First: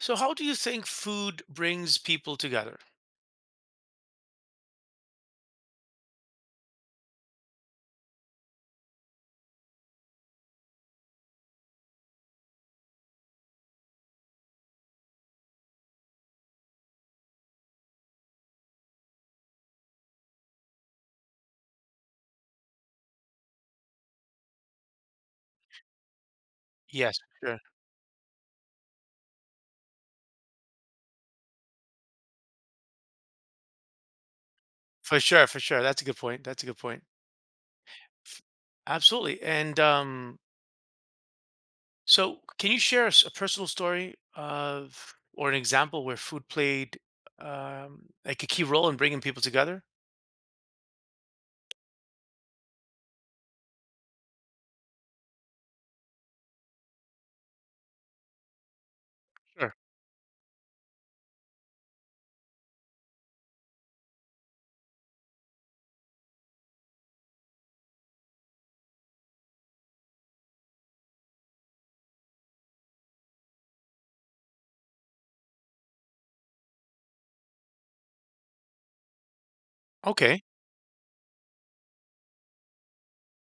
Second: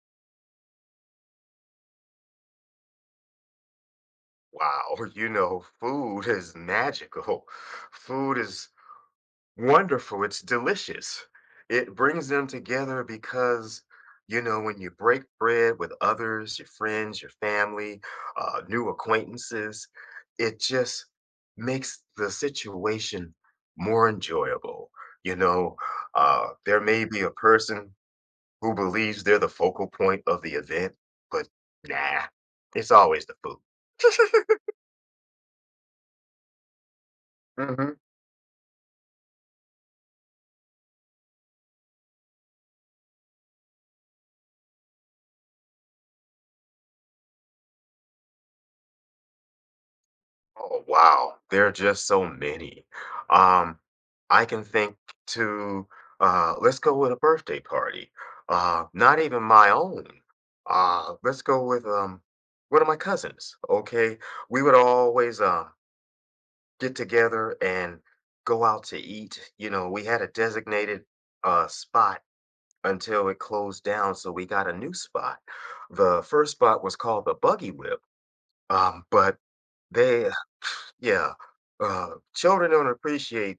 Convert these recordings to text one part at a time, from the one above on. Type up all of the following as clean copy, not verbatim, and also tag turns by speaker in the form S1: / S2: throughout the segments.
S1: So, how do you think food brings people together?
S2: Wow, you know, food is magical. Food is wonderful. It's delicious. It brings them together because, you know, when you break bread with others, your friends, your family, new acquaintances, it just makes the situation more enjoyable. You know, there may
S1: Yes,
S2: be a
S1: sure.
S2: person who believes they're the focal point of the event, but nah, it's always the food.
S1: For sure, for sure. That's a good point. That's a good point.
S2: Mhm.
S1: F- Absolutely. Can you share us a personal story of or an example where food played like a key role in bringing people together?
S2: Oh wow, there are just so many. Um, I can think to let's go with a birthday party. Not even my
S1: Sure.
S2: own. Let's go with one of my cousins. Okay, we would always get together and go out to eat. You know, we had a designated spot until it closed down, so we got a new spot. The first spot was called the Buggy Whip. But they
S1: Okay.
S2: yeah. Uh, Children don't appreciate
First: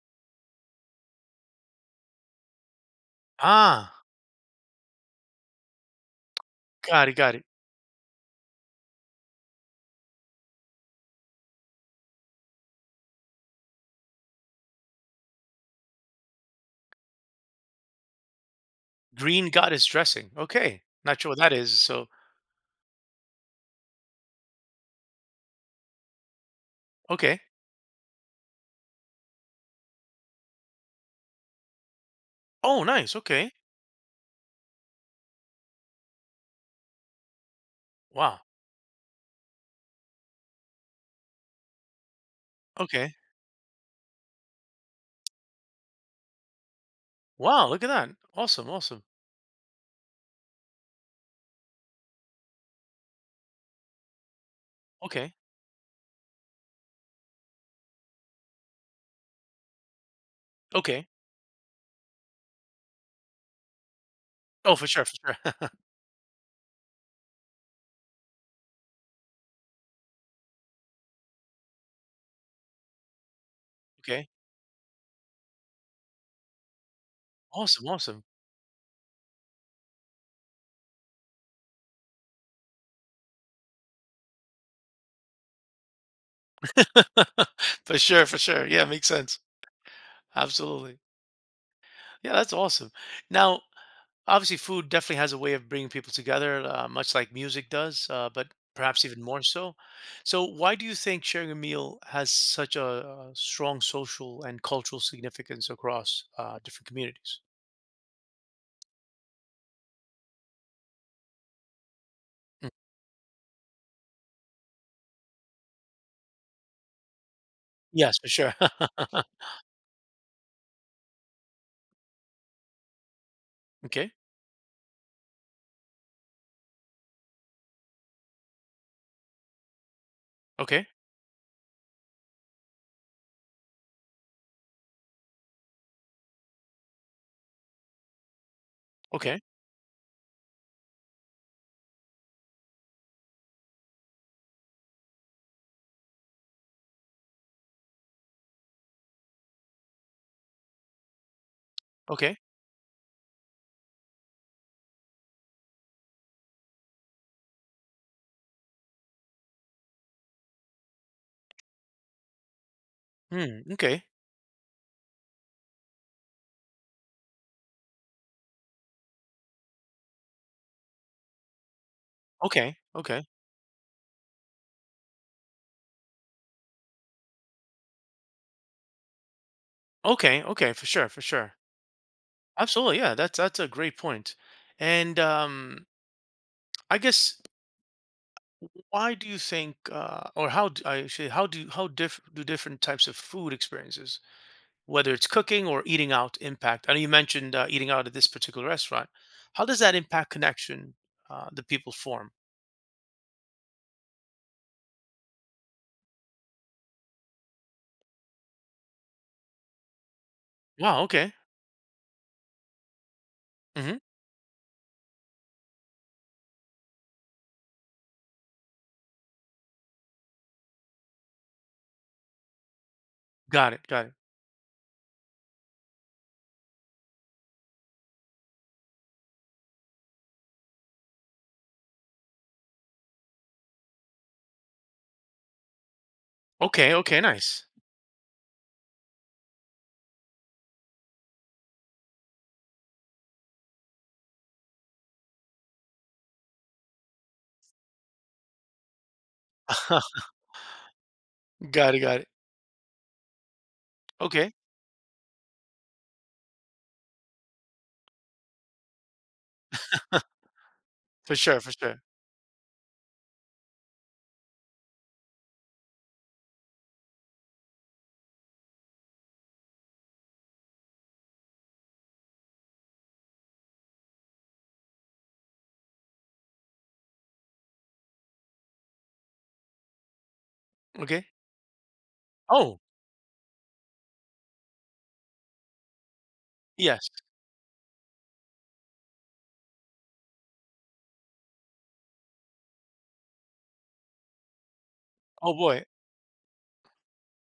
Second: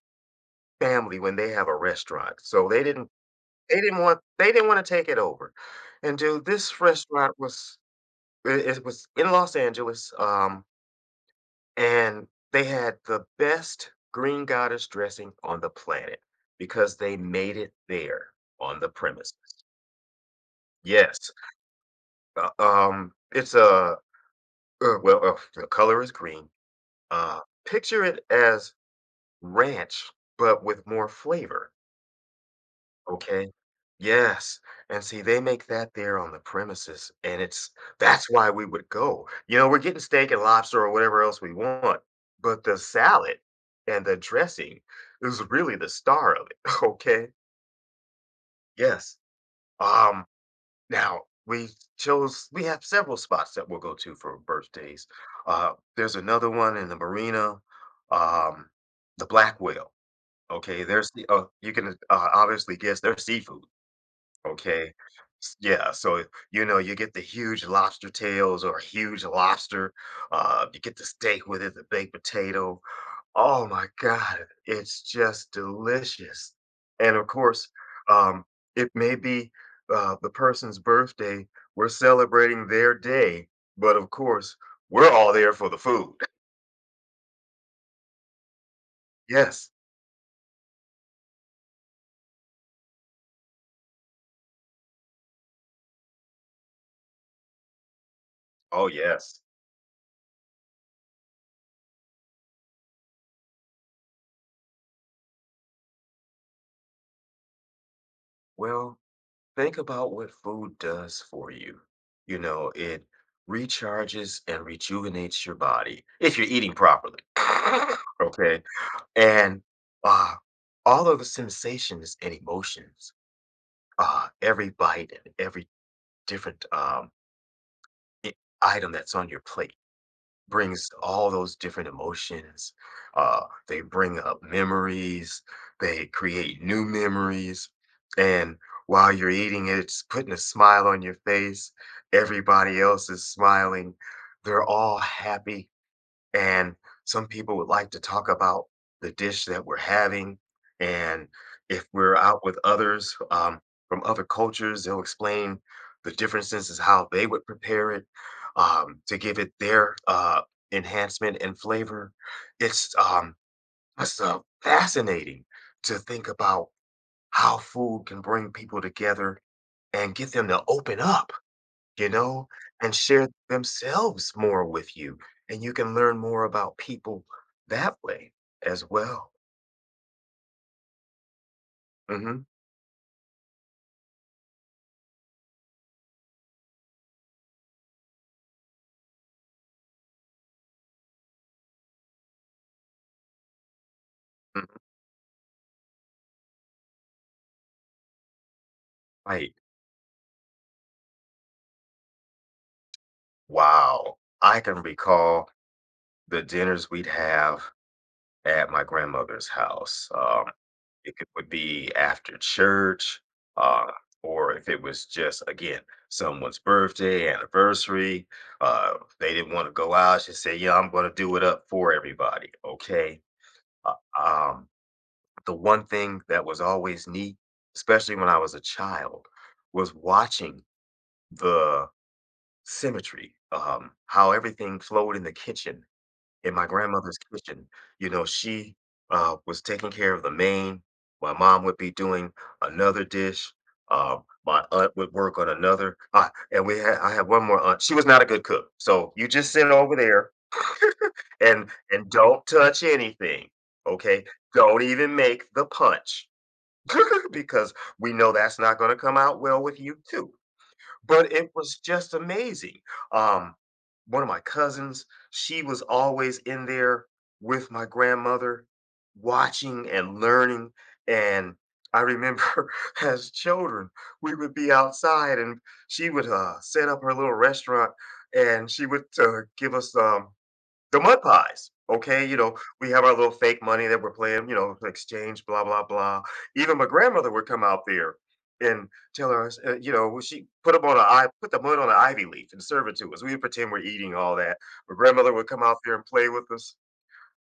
S2: family when they have a restaurant. So they didn't they didn't
S1: Ah,
S2: want they didn't want to take it over. And dude, this
S1: got it,
S2: restaurant
S1: got it.
S2: was it was in Los Angeles, and they had the best green goddess dressing on the planet because they made it there on the
S1: Green
S2: premises.
S1: goddess dressing. Okay. Not sure
S2: Yes.
S1: what that is. So,
S2: It's a well, the color is green. Uh,
S1: okay.
S2: picture it as ranch, but with more flavor.
S1: Oh, nice.
S2: Okay.
S1: Okay.
S2: Yes, and see, they make that there on the premises, and it's that's
S1: Wow.
S2: why we would go. You know, we're getting steak and lobster or whatever else we want, but the
S1: Okay.
S2: salad and the dressing is really the star of it, okay?
S1: Wow. Look at that. Awesome. Awesome.
S2: Yes. Um, now we chose we have several spots that we'll go to for birthdays.
S1: Okay.
S2: Uh, there's another one in the marina, um, the Black Whale. Okay,
S1: Okay.
S2: there's the you can obviously guess there's seafood.
S1: Oh, for
S2: Okay.
S1: sure, for sure.
S2: Yeah, so you know, you get the huge lobster tails or huge lobster. You get the steak with it, the baked potato. Oh my
S1: Okay.
S2: God, it's just delicious. And of course,
S1: Awesome, awesome.
S2: um, it may be the person's birthday. We're celebrating their day, but of course, we're all there for the food.
S1: For sure, for sure. Yeah, makes sense.
S2: Yes.
S1: Absolutely. Yeah, that's awesome. Now, obviously, food definitely has a way of bringing people together, much like music does, but
S2: Oh,
S1: perhaps even
S2: yes.
S1: more so. So, why do you think sharing a meal has such a, strong social and cultural significance across different communities?
S2: Well, think about what food does for you. You know,
S1: Mm.
S2: it recharges and rejuvenates your body if you're eating properly.
S1: Yes, for sure.
S2: Okay. And uh, all of the sensations and emotions,
S1: Okay.
S2: every bite and every different i- item that's on your plate
S1: Okay.
S2: brings all those different emotions. Uh, they bring up memories, they create new memories. And while you're
S1: Okay.
S2: eating it, it's putting a smile on your face. Everybody else is smiling. They're all happy and some people would like to talk about the dish that we're having. And if we're
S1: Okay.
S2: out with others from other cultures, they'll explain the differences is how they would prepare it to give it their enhancement and flavor. It's um,
S1: Mm, okay.
S2: it's fascinating to think about how food can bring people together and get them to open up, you know,
S1: Okay.
S2: and
S1: Okay.
S2: share themselves more with you, and you can learn more about people that way as well.
S1: Okay. Okay. For sure. For sure.
S2: Hmm.
S1: Absolutely, yeah. That's a great point. And I guess why do you think, or how d- I should, how do how diff do different types of food experiences, whether it's cooking or eating out, impact? I know you mentioned eating out at this particular restaurant.
S2: Right.
S1: How does that impact connection the people form?
S2: Wow. I can recall the dinners we'd have at my grandmother's house.
S1: Wow.
S2: If it
S1: Okay.
S2: would be after church, uh,
S1: hmm
S2: or if it was just, again, someone's birthday, anniversary, uh, they didn't want to go out. She said, yeah, I'm going to do it up for everybody. Okay.
S1: Got it.
S2: Uh,
S1: Got it.
S2: um, the one thing that was always neat, especially when I was a child, was watching the symmetry, how everything flowed in the kitchen, in my
S1: Okay.
S2: grandmother's
S1: Okay. Nice.
S2: kitchen. You know, she was taking care of the main. My mom would be doing another dish. Uh, my aunt would work on another. I had one more aunt. She was not a good cook. So you just sit over there and
S1: Got it. Got it.
S2: don't touch anything. Okay.
S1: Okay.
S2: Don't even make the punch because we know that's not going to come out well with you too. But
S1: For
S2: it
S1: sure. For
S2: was
S1: sure.
S2: just amazing. Um, one of my cousins, she was always in there with my grandmother, watching and learning. And I remember as children, we would be outside and she would set up her little restaurant and she would give us the mud
S1: Okay.
S2: pies, okay? You know,
S1: Oh
S2: we have our little fake money that we're playing, you know, exchange, blah, blah, blah. Even my
S1: yes.
S2: grandmother would come out there and tell us, you know, well, she put up on a I put the mud on an ivy leaf and serve it to us. We would pretend we're eating all that. My grandmother would
S1: Oh
S2: come out
S1: boy.
S2: there and play with us.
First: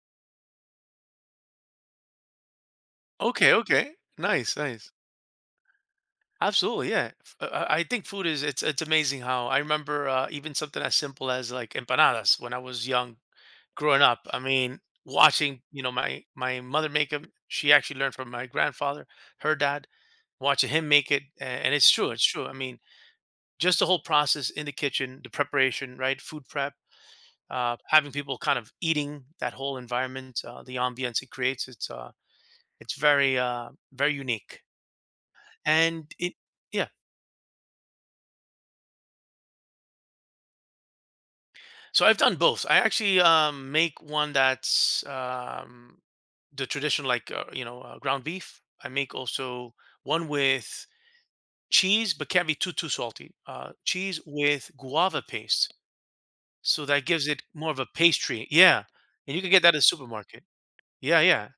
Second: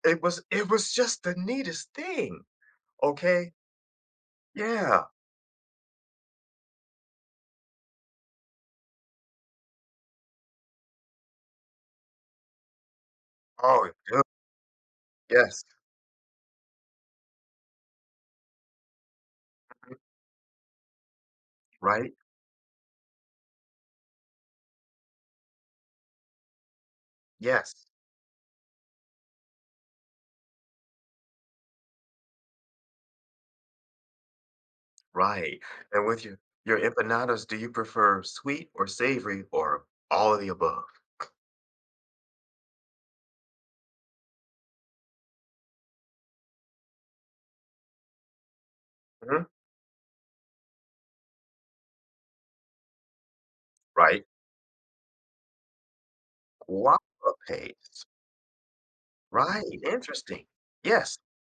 S2: It was just the neatest thing, okay?
S1: Okay. Okay. Nice. Nice.
S2: Yeah.
S1: Absolutely, yeah. I think food is it's amazing how I remember even something as simple as like empanadas when I was young,
S2: Oh,
S1: growing
S2: good.
S1: up. I mean, watching
S2: Yes.
S1: my mother make them. She actually learned from my grandfather, her dad, watching him make it, and it's true,
S2: Right?
S1: it's true. I mean, just the whole process in the kitchen, the preparation, right? Food prep,
S2: Yes.
S1: having people kind of eating that whole environment, the ambience it creates. It's very very unique,
S2: Right. And
S1: and
S2: with
S1: it
S2: your
S1: yeah.
S2: empanadas, do you prefer sweet or savory or all of the above?
S1: So I've done both. I actually make one that's the traditional, like ground beef. I make also one with cheese, but can't be too salty. Cheese
S2: Right,
S1: with guava paste, so that gives
S2: guava
S1: it more of a
S2: paste.
S1: pastry. Yeah, and you can get
S2: Right,
S1: that at the supermarket.
S2: interesting. Yes,
S1: Yeah, yeah.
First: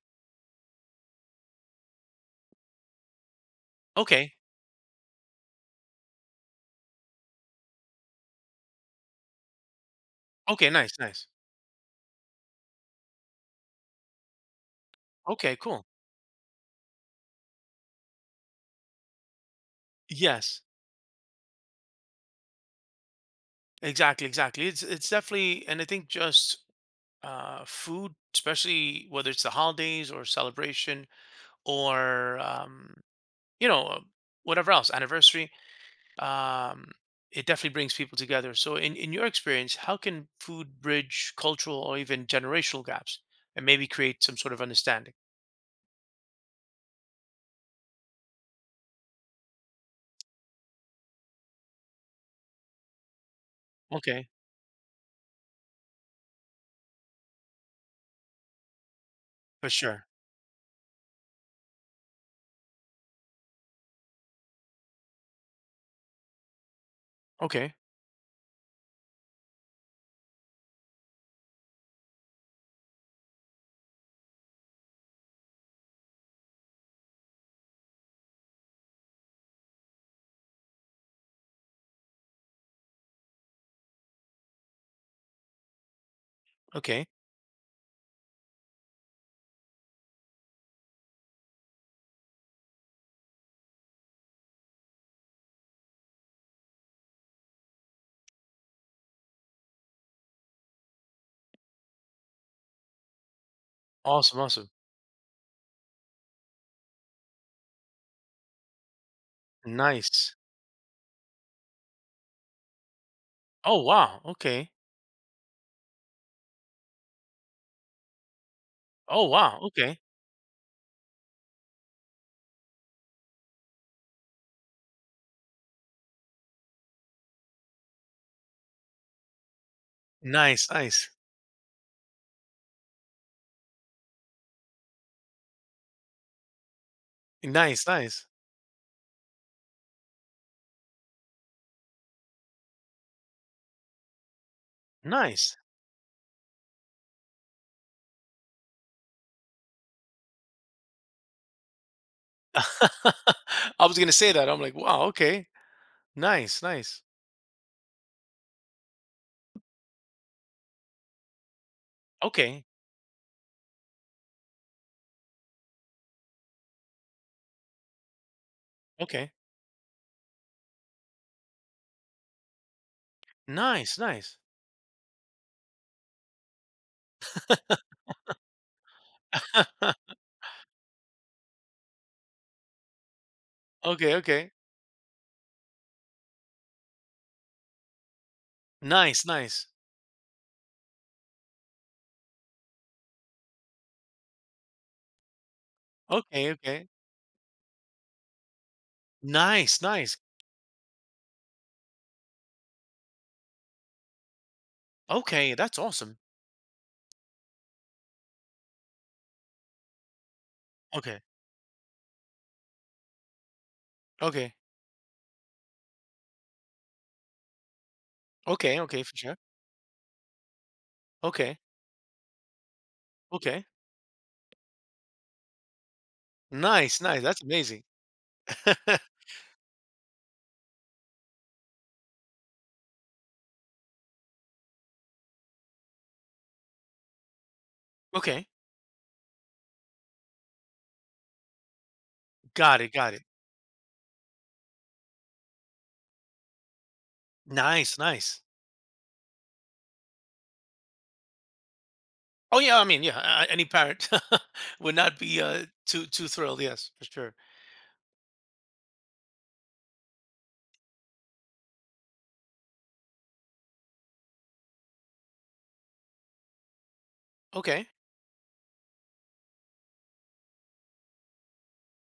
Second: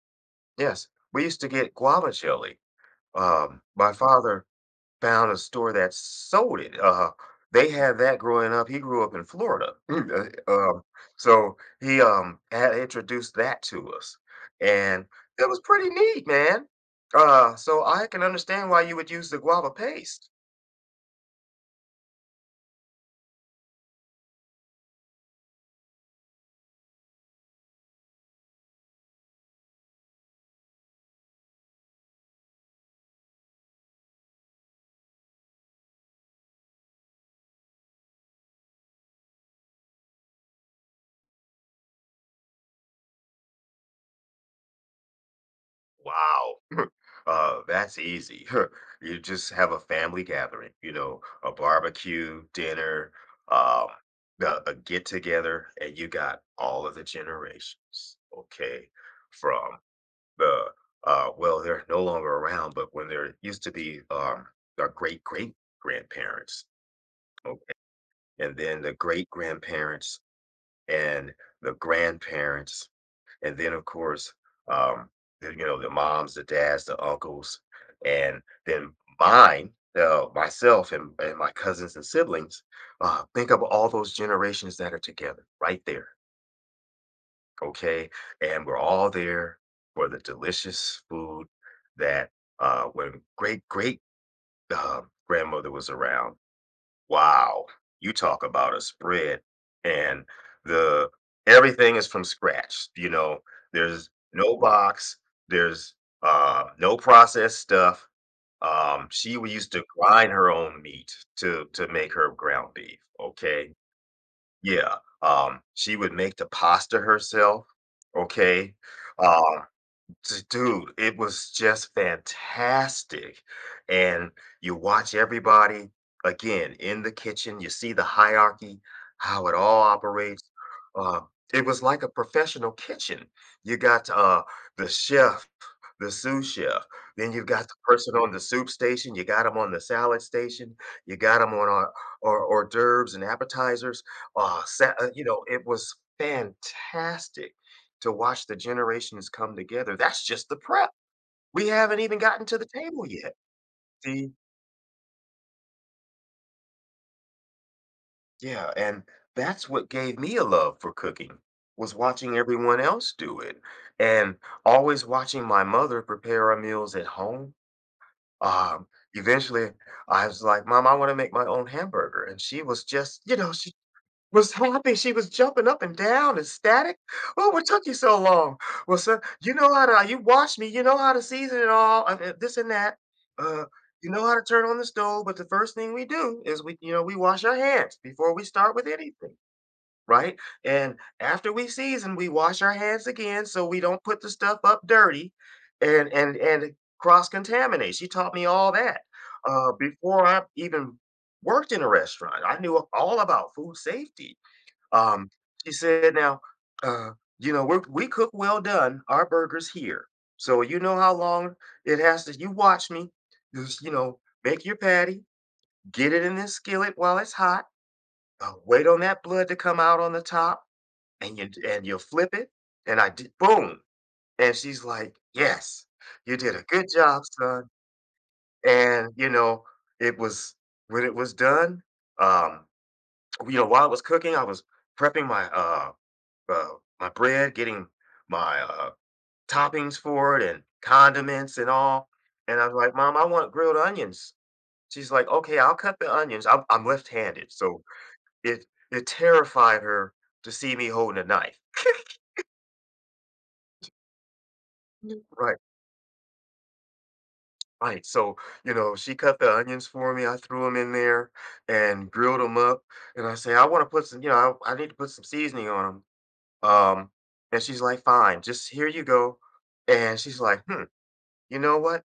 S2: yes, we used to get guava jelly. My
S1: Okay,
S2: father found a store that sold it, they had that growing up, he grew up in Florida,
S1: okay, nice, nice.
S2: so he, had introduced that to us, and it
S1: Okay,
S2: was
S1: cool.
S2: pretty neat, man. So I can understand why you would use the guava paste.
S1: Yes, exactly, exactly. It's definitely, and I think just food, especially whether it's the holidays or celebration or you know uh, whatever else anniversary um, it definitely brings people together. So in your experience, how can food bridge cultural or even generational gaps and maybe create some sort of understanding?
S2: Wow. That's easy. You just have a family gathering, you know, a barbecue, dinner, um,
S1: Okay,
S2: a get together, and you got all of the generations. Okay.
S1: for
S2: From
S1: sure.
S2: the, well, they're no longer around, but when there used to be our great great grandparents, okay,
S1: Okay,
S2: and then the great grandparents and the grandparents and then of course, um, the, you know, the moms, the dads, the uncles, and then mine, myself, and my cousins and siblings. Think of all those generations that are together right there,
S1: okay,
S2: okay? And we're all there for the delicious food that when great great uh, grandmother was around, wow, you talk about a spread and the everything is from scratch, you know, there's
S1: awesome,
S2: no
S1: awesome.
S2: box, there's, no processed stuff, she w used to grind
S1: Nice.
S2: her own meat to make her ground beef, okay?
S1: Oh wow, okay.
S2: Yeah, she would make the pasta herself, okay?
S1: Oh wow,
S2: Um
S1: okay.
S2: Dude, it was just fantastic. And you watch everybody again in the kitchen, you see the hierarchy, how it all operates.
S1: Nice, nice.
S2: Uh, it was like a professional kitchen. You got the chef, the sous chef, then you've got the
S1: Nice,
S2: person
S1: nice.
S2: on the soup station, you got them on the salad station, you got them on our hors d'oeuvres and appetizers. You know,
S1: Nice.
S2: it was fantastic to watch the generations come together. That's just the prep. We haven't even gotten to the table yet.
S1: I was gonna
S2: See?
S1: say that, I'm like, wow, okay. Nice, nice.
S2: Yeah, and that's what gave me a love for cooking was watching
S1: Okay,
S2: everyone else do it and always watching my mother prepare our meals at home. Um,
S1: okay.
S2: eventually I was like, "Mom, I want to make my own hamburger." And she was just, you know, she
S1: Nice, nice.
S2: was happy. She was jumping up and down, ecstatic. "Oh, what took you so long?" "Well, sir, you know how to you watched me, you know how to season it all, this and that. Uh, you
S1: Okay,
S2: know how to
S1: okay.
S2: turn on the stove, but the first thing we do is we, you know, we wash our hands before we start with
S1: Nice,
S2: anything,
S1: nice.
S2: right? And after we season, we wash our hands again so we don't put the stuff up dirty and
S1: Okay, okay.
S2: cross-contaminate." She taught me all that.
S1: Nice, nice.
S2: Before I even worked in a restaurant, I knew all about food safety, um,
S1: Okay,
S2: she
S1: that's
S2: said,
S1: awesome.
S2: "Now, uh, you know, we cook well done our burgers here, so you know how
S1: Okay,
S2: long it has to. You watch me, just, you know,
S1: okay,
S2: make your patty, get it in this skillet while it's hot,
S1: okay,
S2: wait on
S1: okay, for
S2: that
S1: sure.
S2: blood to come out on the top, and
S1: Okay,
S2: you'll flip it." And I did,
S1: okay.
S2: boom. And she's like, "Yes, you did a good
S1: Nice, nice.
S2: job,
S1: That's
S2: son."
S1: amazing.
S2: And you know, it was when it was done. Um, you know, while it was cooking, I was prepping my uh, my bread, getting
S1: Okay,
S2: my toppings for it and condiments and all. And I was
S1: got it,
S2: like,
S1: got
S2: "Mom,
S1: it.
S2: I want grilled onions." She's like, "Okay, I'll cut the onions." I'm left handed. So
S1: Nice, nice.
S2: it, it terrified her to see me holding a knife.
S1: Oh yeah, I mean, yeah, any parent would not
S2: Mm.
S1: be
S2: Right,
S1: too thrilled. Yes, for sure.
S2: right. So, you know, she cut the onions for me. I threw them in there and grilled them up. And I say, "I want to put some, you know, I need to put some seasoning on them." Um, and she's
S1: Okay,
S2: like, "Fine, just here you go." And she's like, "Hmm, you know what?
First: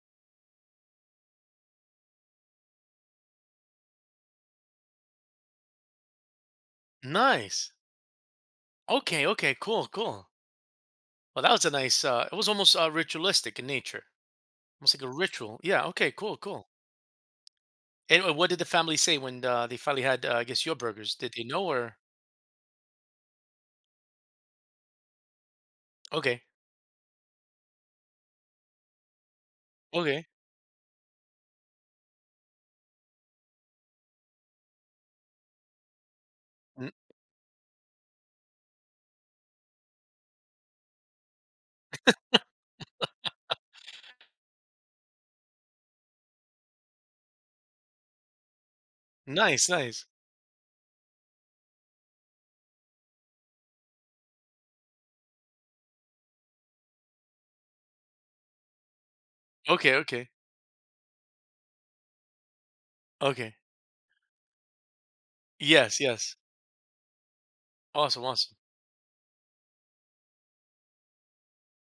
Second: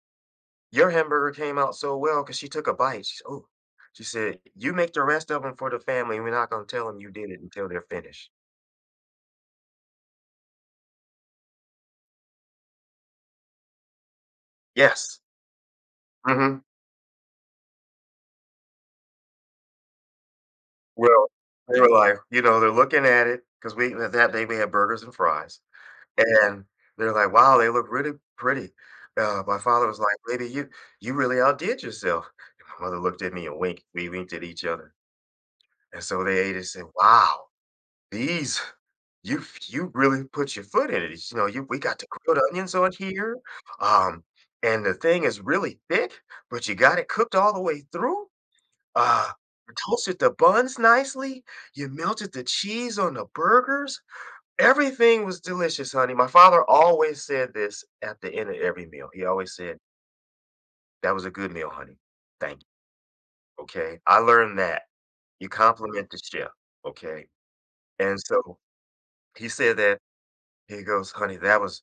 S2: Your hamburger came out so well," cause she took a bite. She said, "Ooh." She said, "You make the rest of them for the family, we're not gonna tell them you did it until
S1: nice.
S2: they're finished."
S1: Okay, okay, cool, cool. Well, that was a nice. It was almost ritualistic in nature, almost like a
S2: Yes.
S1: ritual. Yeah. Okay. Cool.
S2: Mhm.
S1: Cool. And what did the family say when they finally had, I guess, your burgers?
S2: Well,
S1: Did they know
S2: they were
S1: or?
S2: like you know, they're looking at it, cause we that that day we had burgers and fries,
S1: Okay,
S2: and they're like, "Wow, they look really pretty." My father was like,
S1: okay,
S2: "Baby, you really outdid yourself." And my mother looked at me and winked. We winked at each other, and so they ate and said,
S1: N-
S2: "Wow, these you you really put your foot in it, it's, you know, you we got the grilled onions on here, um, and the thing is really thick, but you got it cooked all the way through, uh,
S1: nice,
S2: you
S1: nice.
S2: toasted the buns nicely, you melted the cheese on the burgers, everything was delicious, honey." My father always said this at the end of every meal, he always said,
S1: Okay, okay,
S2: "That was a good meal, honey. Thank
S1: okay.
S2: you," okay? I learned that. You
S1: Yes,
S2: compliment the
S1: yes.
S2: chef, okay? And
S1: Awesome, awesome.
S2: so, he said that he goes, "Honey, that was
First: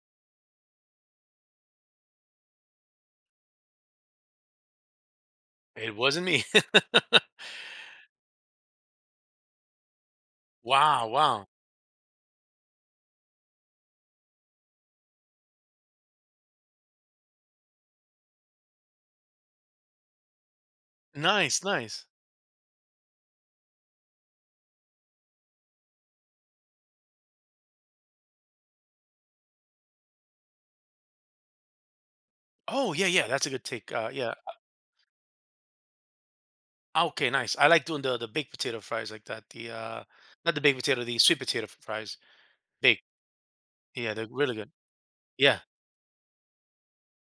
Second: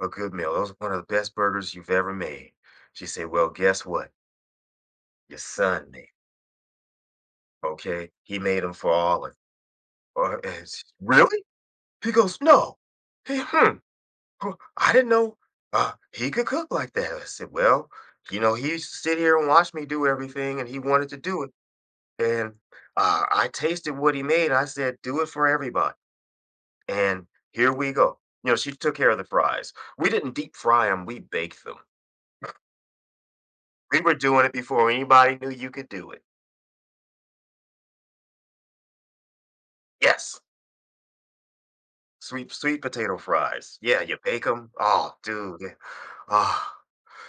S2: a good meal. That was one of the best burgers you've ever made." She said, "Well, guess what? Your son
S1: It
S2: made
S1: wasn't me.
S2: 'em, okay? He made them for all of you." Uh, and she
S1: Wow,
S2: "Really?"
S1: wow.
S2: He goes, "No. He hmm, I didn't know, he could cook like that." I said, "Well, you know, he used to sit here and watch me do everything, and he wanted to do it.
S1: Nice, nice.
S2: And, I tasted what he made, I said, 'Do it for everybody.' And here we go." You know, she took care of the fries. We didn't deep fry them. We baked them.
S1: Oh yeah, yeah. That's a good take.
S2: We were
S1: Yeah.
S2: doing it before anybody knew you could do it.
S1: Ah, okay, nice. I like doing the baked potato fries like that. The
S2: Yes,
S1: Not the baked potato, the sweet potato fries.
S2: sweet
S1: Baked.
S2: potato fries. Yeah,
S1: Yeah,
S2: you
S1: they're
S2: bake
S1: really
S2: them.
S1: good.
S2: Oh, dude,
S1: Yeah,
S2: yeah. Ah,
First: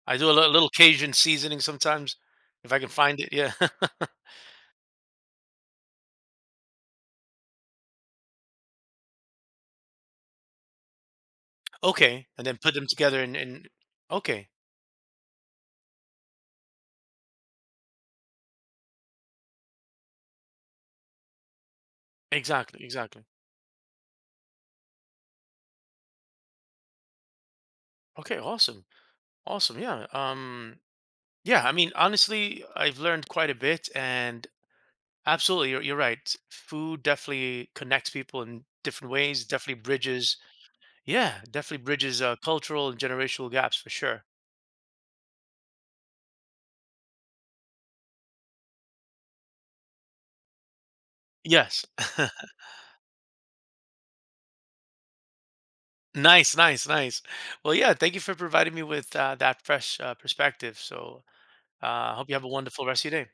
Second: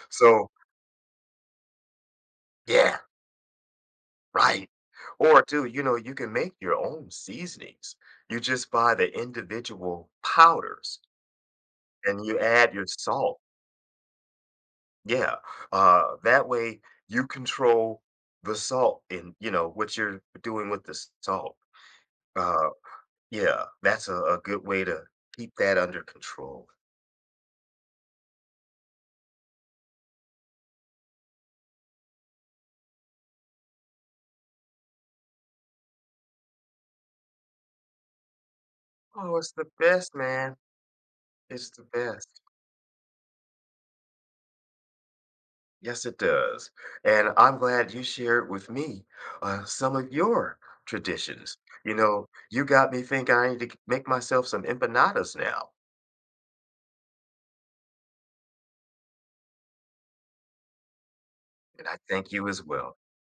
S1: I do a
S2: so
S1: little Cajun seasoning sometimes if I can
S2: yeah,
S1: find it. Yeah.
S2: right. Or dude, you know, you can make your own seasonings. You just buy the individual powders and
S1: Okay,
S2: you
S1: and then
S2: add
S1: put
S2: your
S1: them together
S2: salt.
S1: and okay,
S2: Yeah, that way you control the salt and you know what you're doing with the salt. Uh,
S1: exactly, exactly.
S2: yeah, that's a good way to keep that under control.
S1: Okay, awesome, awesome. Yeah, yeah. I mean, honestly, I've learned quite a bit, and absolutely, you're right. Food definitely connects people in different
S2: Oh,
S1: ways.
S2: it's the
S1: Definitely
S2: best,
S1: bridges.
S2: man.
S1: Yeah,
S2: It's the
S1: definitely bridges
S2: best.
S1: cultural and generational gaps for sure.
S2: Yes, it does. And I'm glad you shared with me some of your traditions.
S1: Yes.
S2: You know, you got me think I need to make myself some empanadas now.
S1: Nice, nice, nice. Well, yeah. Thank you for providing me with that fresh perspective. So,
S2: And I
S1: hope
S2: thank
S1: you have
S2: you
S1: a
S2: as
S1: wonderful
S2: well.
S1: rest of your day.